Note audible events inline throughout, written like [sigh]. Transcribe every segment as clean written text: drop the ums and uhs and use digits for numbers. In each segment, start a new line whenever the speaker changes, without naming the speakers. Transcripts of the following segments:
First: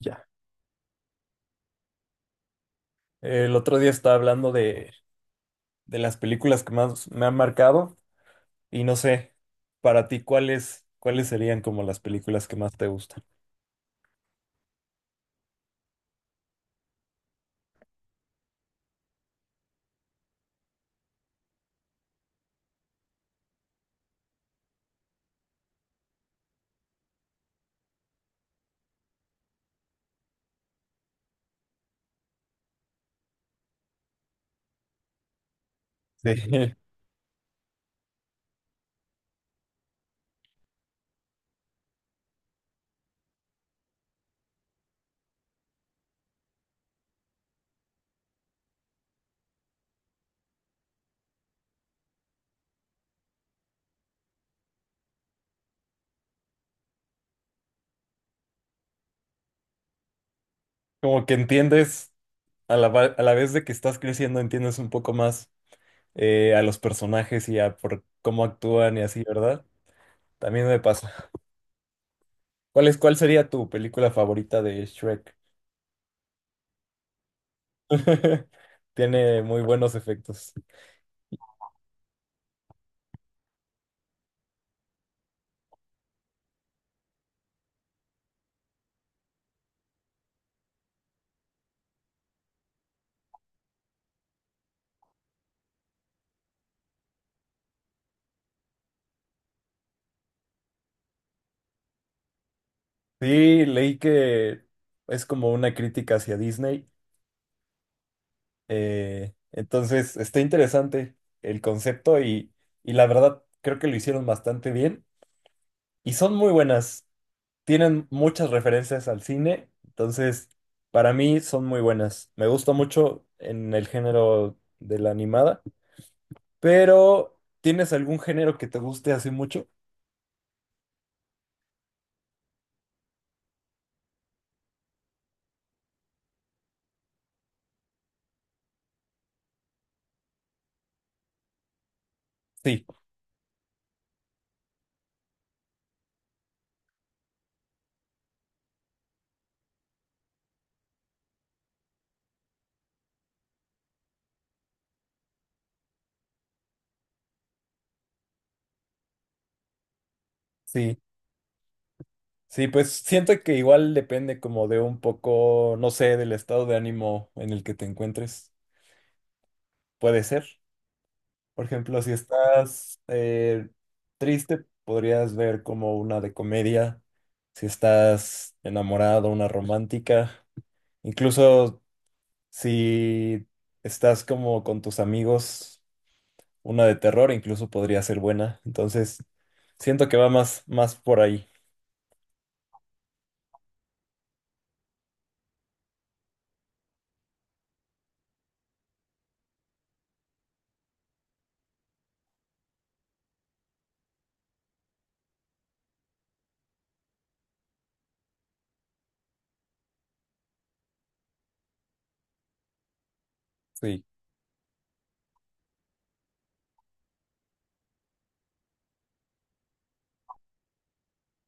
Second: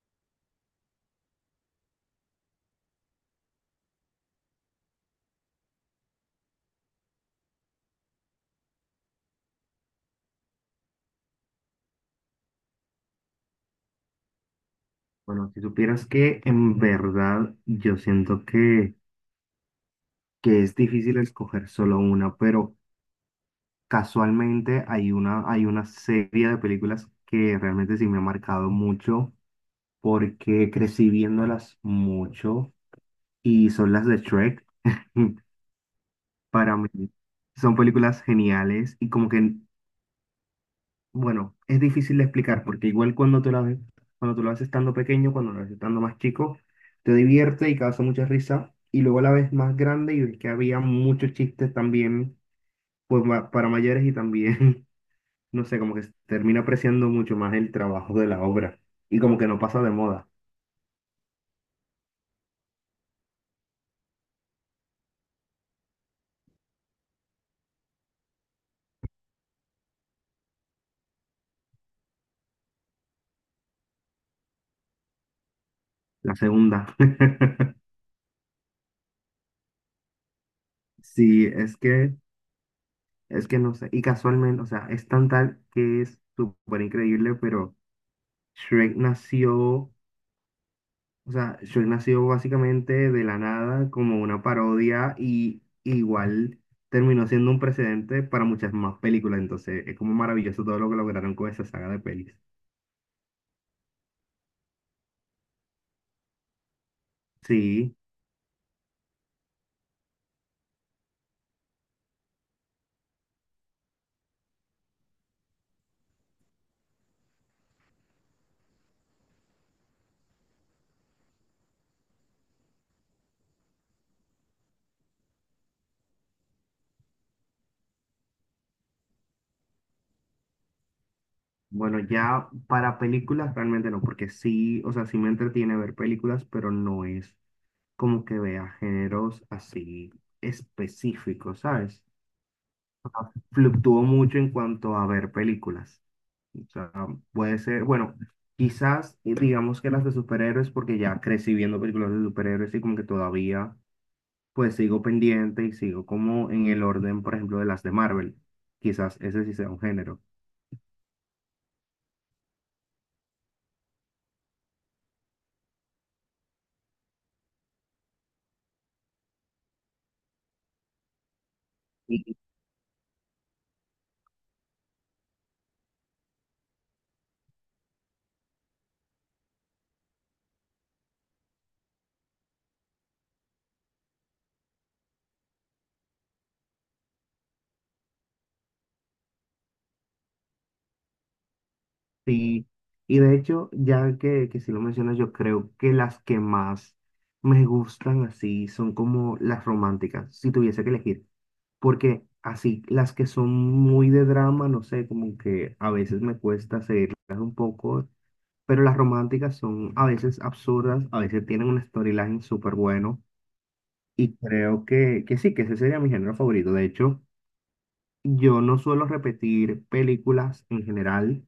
Ya. El otro día estaba hablando de las películas que más me han marcado y no sé, para ti, ¿cuáles serían como las películas que más te gustan?
Bueno, si supieras que en verdad yo siento que es difícil escoger solo una, pero casualmente hay una serie de películas que realmente sí me ha marcado mucho porque crecí viéndolas mucho y son las de Shrek. [laughs]
Sí. [laughs]
Para mí son películas geniales y como que bueno, es difícil de explicar porque igual cuando tú la ves estando pequeño, cuando la ves estando más chico, te divierte y causa mucha risa. Y luego la ves más grande y ves que había muchos chistes también pues, para mayores y también, [laughs] no sé, como que se termina apreciando mucho más el trabajo de la obra. Y como que no pasa de moda.
Como que entiendes, a la vez de que estás creciendo, entiendes un poco más a los personajes y a por cómo actúan y así, ¿verdad? También me pasa. ¿Cuál sería tu película favorita de Shrek?
La segunda. [laughs]
[laughs] Tiene muy buenos efectos.
Sí, es que no sé. Y casualmente, o sea, es tan tal que es súper increíble, pero Shrek nació. O sea, Shrek nació básicamente de la nada como una parodia y igual terminó siendo un precedente para muchas más películas. Entonces, es como maravilloso todo lo que lograron con esa saga de pelis.
Sí, leí que es como una crítica hacia Disney.
Sí,
Entonces, está interesante el concepto y la verdad creo que lo hicieron bastante bien y son muy buenas. Tienen muchas referencias al cine, entonces para mí son muy buenas. Me gusta mucho en el género de la animada, pero ¿tienes algún género que te guste así mucho?
bueno, ya para películas realmente no, porque sí, o sea, sí me entretiene ver películas, pero no es como que vea géneros así específicos, ¿sabes?
Sí,
Fluctúo mucho en cuanto a ver películas. O sea, puede ser, bueno, quizás digamos que las de superhéroes, porque ya crecí viendo películas de superhéroes y como que todavía pues sigo pendiente y sigo como en el orden, por ejemplo, de las de Marvel. Quizás ese sí sea un género.
sí, sí, pues siento que igual depende como de un poco, no sé, del estado de ánimo en el que te encuentres. Puede ser. Por ejemplo, si
Y,
estás triste, podrías ver como una de comedia. Si estás enamorado, una romántica. Incluso si estás como con tus amigos, una de terror incluso podría ser buena. Entonces, siento que va más por ahí.
sí, y de hecho, que si lo mencionas, yo creo que las que más me gustan así son como las románticas, si tuviese que elegir. Porque así, las que son muy de drama, no sé, como que a veces me cuesta seguirlas un poco pero las románticas son a veces absurdas, a veces tienen un storyline súper bueno
Sí.
y creo que sí, que ese sería mi género favorito. De hecho, yo no suelo repetir películas en general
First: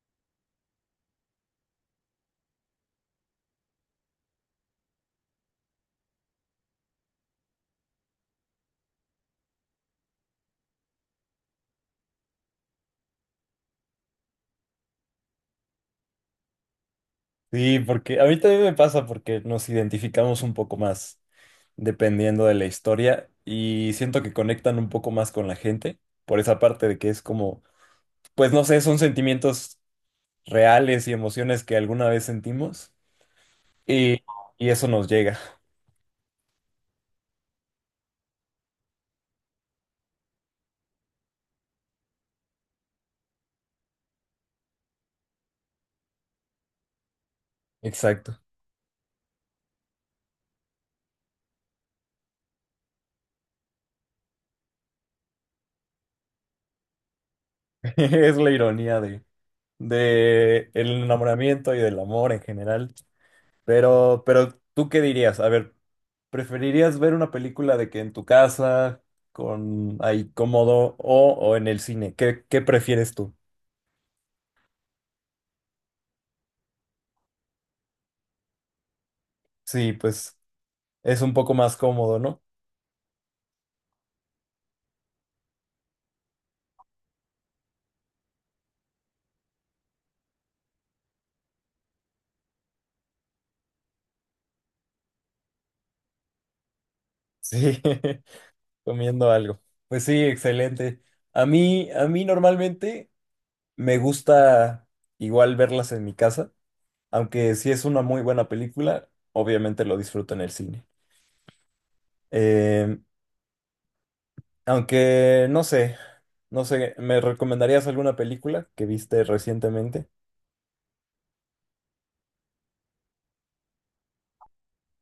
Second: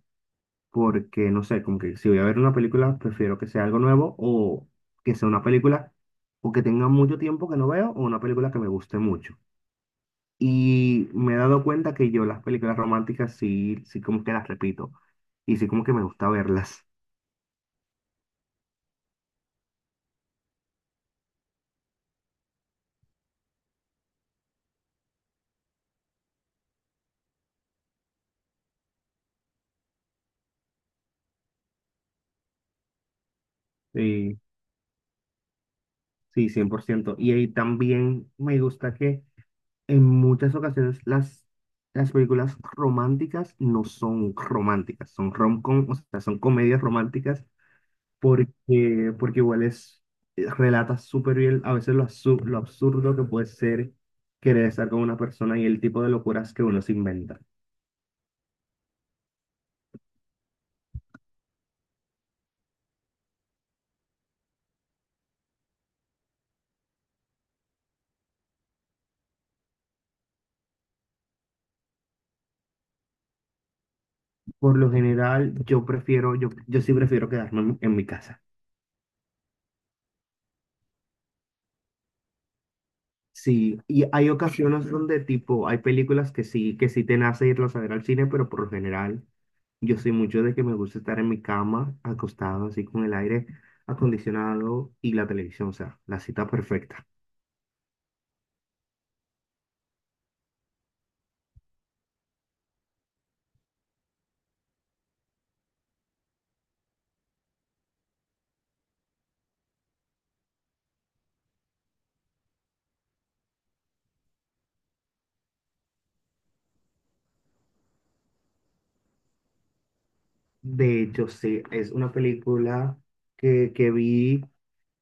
porque, no sé, como que si voy a ver una película, prefiero que sea algo nuevo o que sea una película o que tenga mucho tiempo que no veo o una película que me guste mucho. Y me he dado cuenta que yo las películas románticas sí, sí como que las repito y sí como que me gusta verlas.
Sí, porque a mí también me pasa porque nos identificamos un poco más dependiendo de la historia y siento que conectan un poco más con la gente por esa parte de que es como, pues no sé, son sentimientos reales y emociones que alguna vez sentimos y,
Sí.
y eso nos llega.
Sí, 100%. Y ahí también me gusta que en muchas las películas románticas no son románticas, son rom-com, o sea, son comedias románticas
Exacto.
porque igual es, relata súper bien a veces lo, lo absurdo que puede ser querer estar con una persona y el tipo de locuras que uno se inventa.
[laughs] Es la ironía de el enamoramiento y del amor en general. Pero, ¿tú qué dirías? A ver, ¿preferirías ver una película de que en tu casa, con ahí cómodo o en el cine? ¿Qué prefieres tú?
Por lo general, yo sí prefiero quedarme en mi casa.
Sí, pues es un poco más cómodo, ¿no?
Sí, y hay ocasiones donde tipo, hay películas que sí te nace irlas a ver al cine, pero por lo general yo soy mucho de que me gusta estar en mi cama, acostado así con el aire acondicionado y la televisión, o sea, la cita perfecta.
Sí. [laughs] Comiendo algo. Pues sí, excelente. A mí normalmente me gusta igual verlas en mi casa, aunque si es una muy buena película, obviamente lo disfruto en el cine. Eh, Aunque no sé, ¿me recomendarías alguna película que viste recientemente?
De hecho, sí, es una película que vi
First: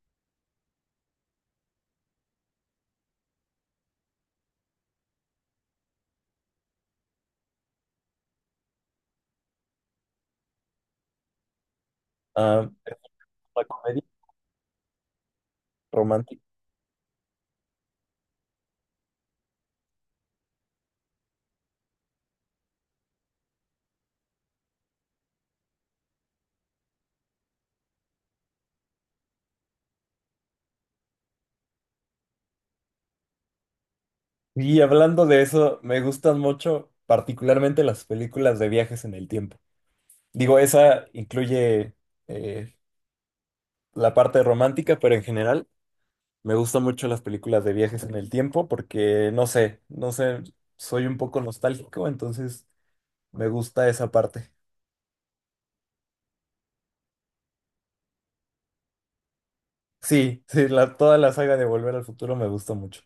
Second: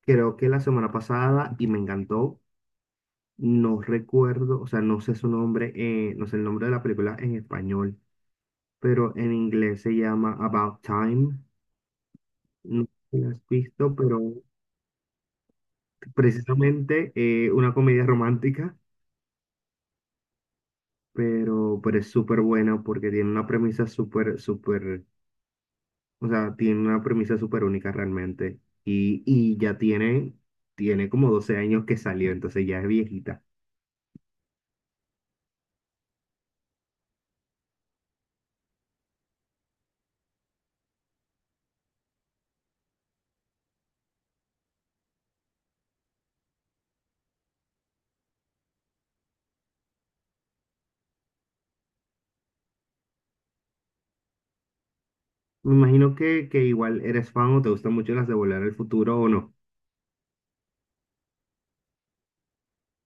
creo que la semana pasada y me encantó. No recuerdo, o sea, no sé su nombre, no sé el nombre de la película en español, pero en inglés se llama About Time.
Ah,
No sé
¿es
si la has
una
visto,
comedia
pero
romántica?
precisamente una comedia romántica, pero es súper buena porque tiene una premisa súper, o sea, tiene una premisa súper única realmente. Y ya tiene, tiene como 12 años que salió, entonces ya es viejita.
Y hablando de eso, me gustan mucho particularmente las películas de viajes en el tiempo. Digo, esa incluye eh, la parte romántica, pero en general. Me gustan mucho las películas de viajes en el tiempo porque, no sé, soy un poco nostálgico, entonces me gusta esa parte.
Me imagino que igual eres fan o te gustan mucho las de Volver al Futuro o no.
Sí, sí, toda la saga de Volver al Futuro me gusta mucho.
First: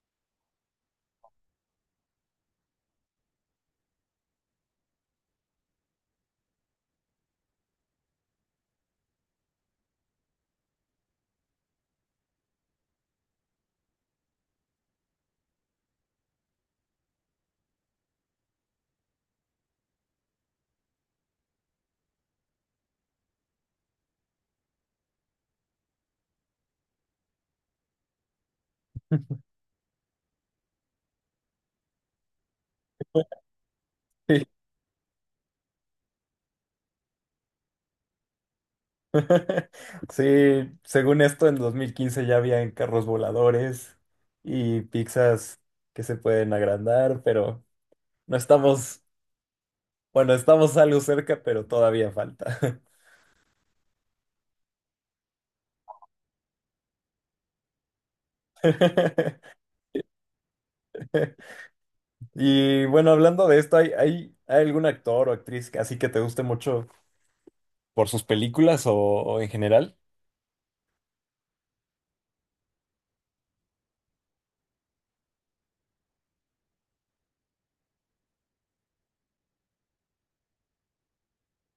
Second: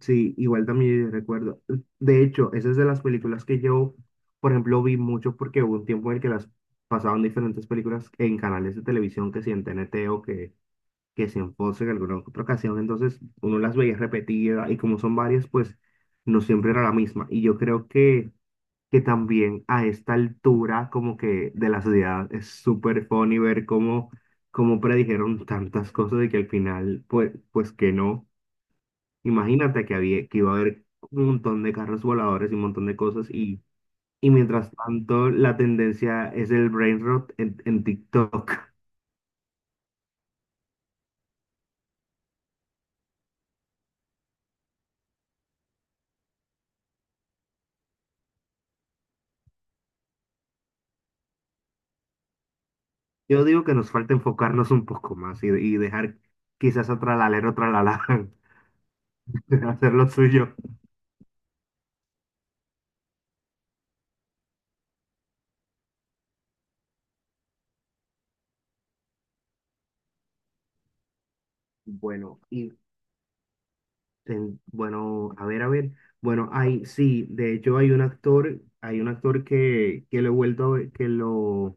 Sí, igual también recuerdo. De hecho, esa es de las películas que yo, por ejemplo, vi mucho porque hubo un tiempo en el que las pasaban diferentes películas en canales de televisión, que si en TNT que si en Fox en alguna otra ocasión. Entonces, uno las veía repetidas y como son varias, pues no siempre era la misma. Y yo creo que también a esta altura, como que de la sociedad, es súper funny ver cómo, cómo predijeron tantas cosas y que al final, pues, pues que no. Imagínate que iba a haber un montón de carros voladores y un montón de cosas y
Sí.
mientras tanto la tendencia es el brain rot en TikTok.
[laughs] Sí, según esto, en 2015 ya habían carros voladores y pizzas que se pueden agrandar, pero no estamos, bueno, estamos algo cerca, pero todavía falta.
[laughs] Yo digo que nos falta enfocarnos un poco más y dejar quizás a Tralalero Tralala
[laughs]
[laughs] hacer lo suyo.
Y bueno, hablando de esto, ¿hay algún actor o actriz así que te guste mucho por sus películas o en general?
Bueno, y a ver, a ver. Bueno, hay, sí, de hecho hay un actor que lo he vuelto a ver, que lo,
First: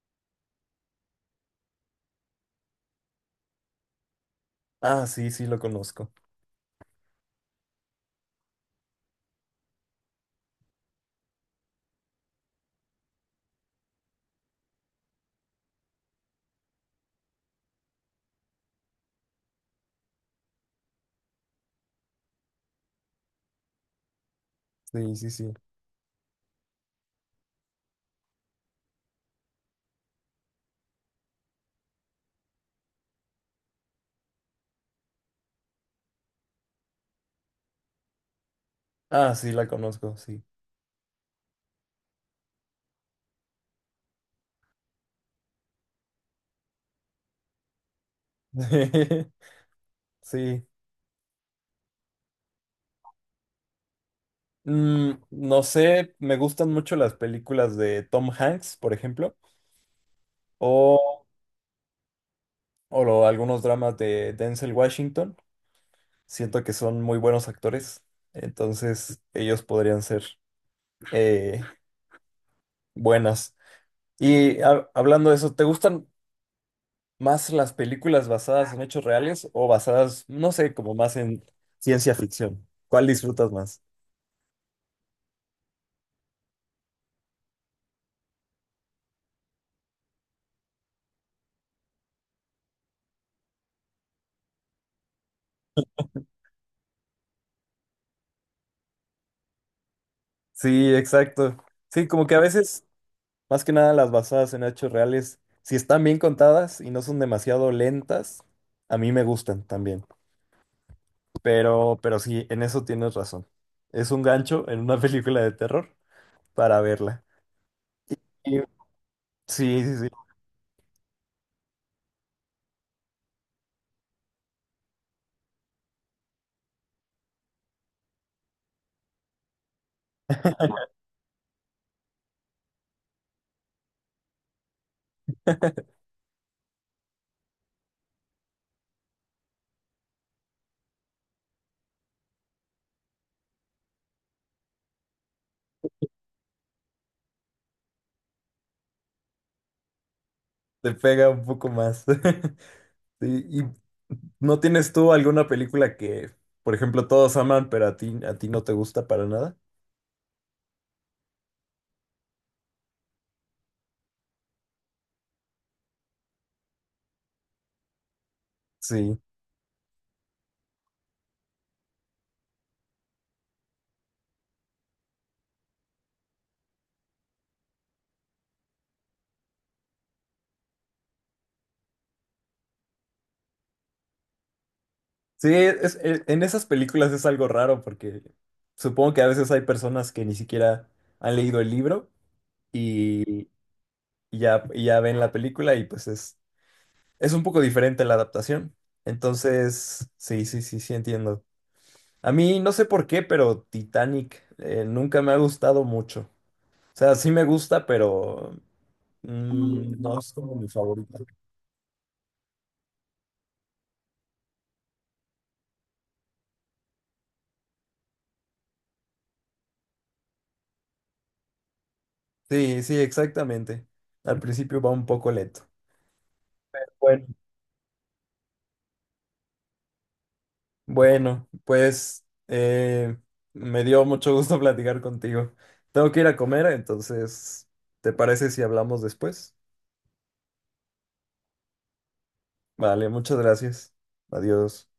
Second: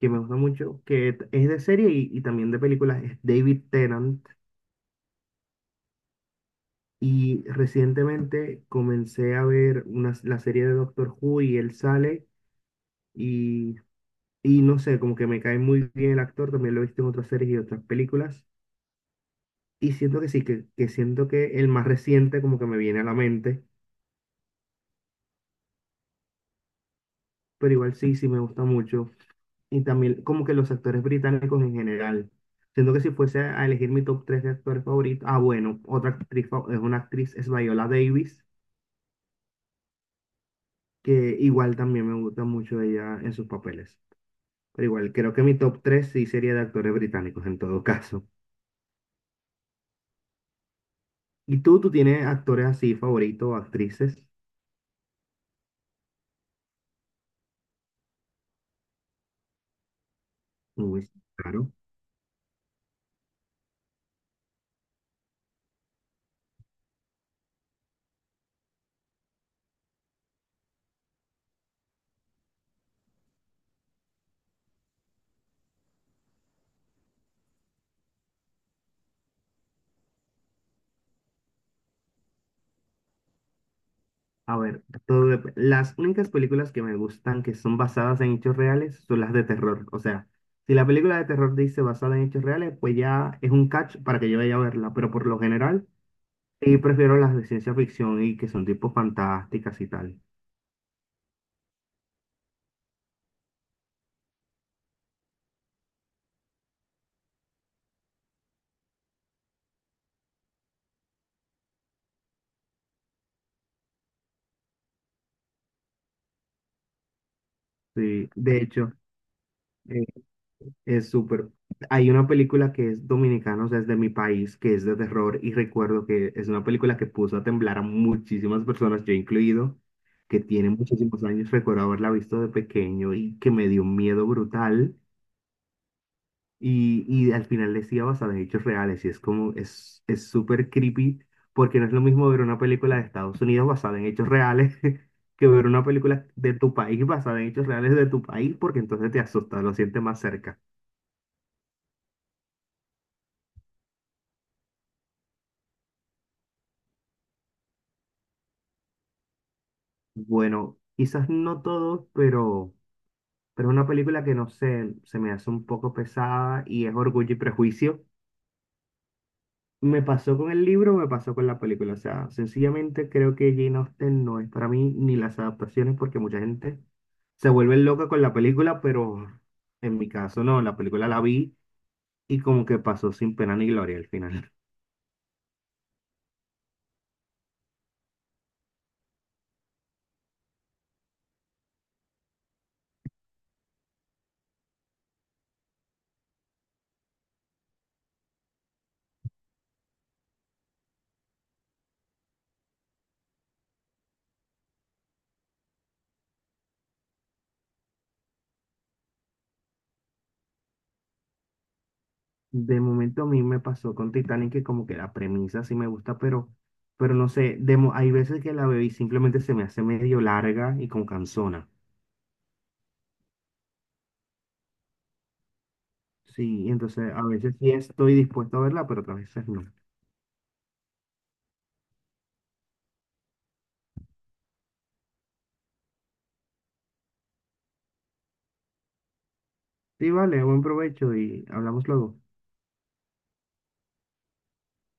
que me gusta mucho, es de serie y también de películas, es David Tennant.
Ah, sí, sí, lo conozco.
Y recientemente comencé a ver una, la serie de Doctor Who y él sale y, y no sé, como que me cae muy bien el actor, también lo he visto en otras series y otras películas. Y siento que sí, que siento que el más reciente como que me viene a la mente,
Sí, sí, sí.
pero igual sí, sí me gusta mucho. Y también como que los actores británicos en general. Siento que si fuese a elegir mi top 3 de actores favoritos, ah bueno, es una actriz, es Viola Davis,
Ah, sí, la conozco, sí.
que igual también me gusta mucho ella en sus papeles. Pero igual, creo que mi top 3 sí sería de actores británicos en todo caso.
[laughs] Sí.
¿Y tú tienes actores así favoritos, o actrices?
Mm, no sé, me gustan mucho las películas de Tom Hanks, por ejemplo, o,
Uy, sí, claro.
o algunos dramas de Denzel Washington. Siento que son muy buenos actores, entonces ellos podrían ser eh, buenas. Y hablando de eso, ¿te gustan más las películas basadas en hechos reales o basadas, no sé, como más en ciencia ficción? ¿Cuál disfrutas más?
A ver, las únicas películas que me gustan que son basadas en hechos reales son las de terror. O sea, si la película de terror dice basada en hechos reales, pues ya es un catch para que yo vaya a verla. Pero por lo general, sí prefiero las de ciencia ficción y que son tipo fantásticas y tal.
Sí, exacto. Sí, como que a veces, más que nada las basadas en hechos reales, si están bien contadas y no son demasiado lentas, a mí me gustan también. Pero sí, en eso tienes razón. Es un gancho en una [laughs] película de terror para verla.
Sí, de
Y-
hecho.
Sí, sí,
eh,
sí,
Es súper. Hay una película que es dominicana, o sea, es de mi país, que es de terror y recuerdo que es una película que puso a temblar a muchísimas personas, yo incluido, que tiene muchísimos años. Recuerdo haberla visto de pequeño y que me dio un miedo brutal y al final decía basada en hechos reales y es como, es súper creepy porque no es lo mismo ver una película de Estados Unidos basada en hechos reales [laughs] que ver una película de tu país basada en hechos reales de tu país porque entonces te asusta, lo sientes más cerca.
te pega un poco más. [laughs] Sí, ¿y no tienes tú alguna película que, por ejemplo, todos aman, pero a ti no te gusta para nada?
Bueno, quizás no todos, pero es una película que no sé, se me hace un poco pesada y es Orgullo y Prejuicio.
Sí.
Me pasó con el libro, me pasó con la película. O sea, sencillamente creo que Jane Austen no es para mí ni las adaptaciones porque mucha gente se vuelve loca con la película, pero en mi caso no, la película la vi y como que pasó sin pena ni gloria al final.
Sí, es, en esas películas es algo raro porque supongo que a veces hay personas que ni siquiera han leído el libro y, y ya ven la película y pues es un poco diferente la adaptación. Entonces, sí, entiendo. A mí no sé por qué, pero Titanic nunca me ha gustado mucho. O sea, sí me gusta, pero mm, no es como mi favorita.
De momento a mí me pasó con Titanic que como que la premisa sí me gusta, pero no sé, hay veces que la veo y simplemente se me hace medio larga y con cansona.
Sí, sí, exactamente. Al principio va un poco lento.
Sí, entonces a
Bueno.
veces sí estoy dispuesto a verla, pero otras veces no.
Bueno, pues me dio mucho gusto [laughs] platicar contigo. Tengo que ir a comer, entonces, ¿te parece si hablamos después?
Sí, vale, buen provecho y hablamos luego.
Vale, muchas gracias. Adiós.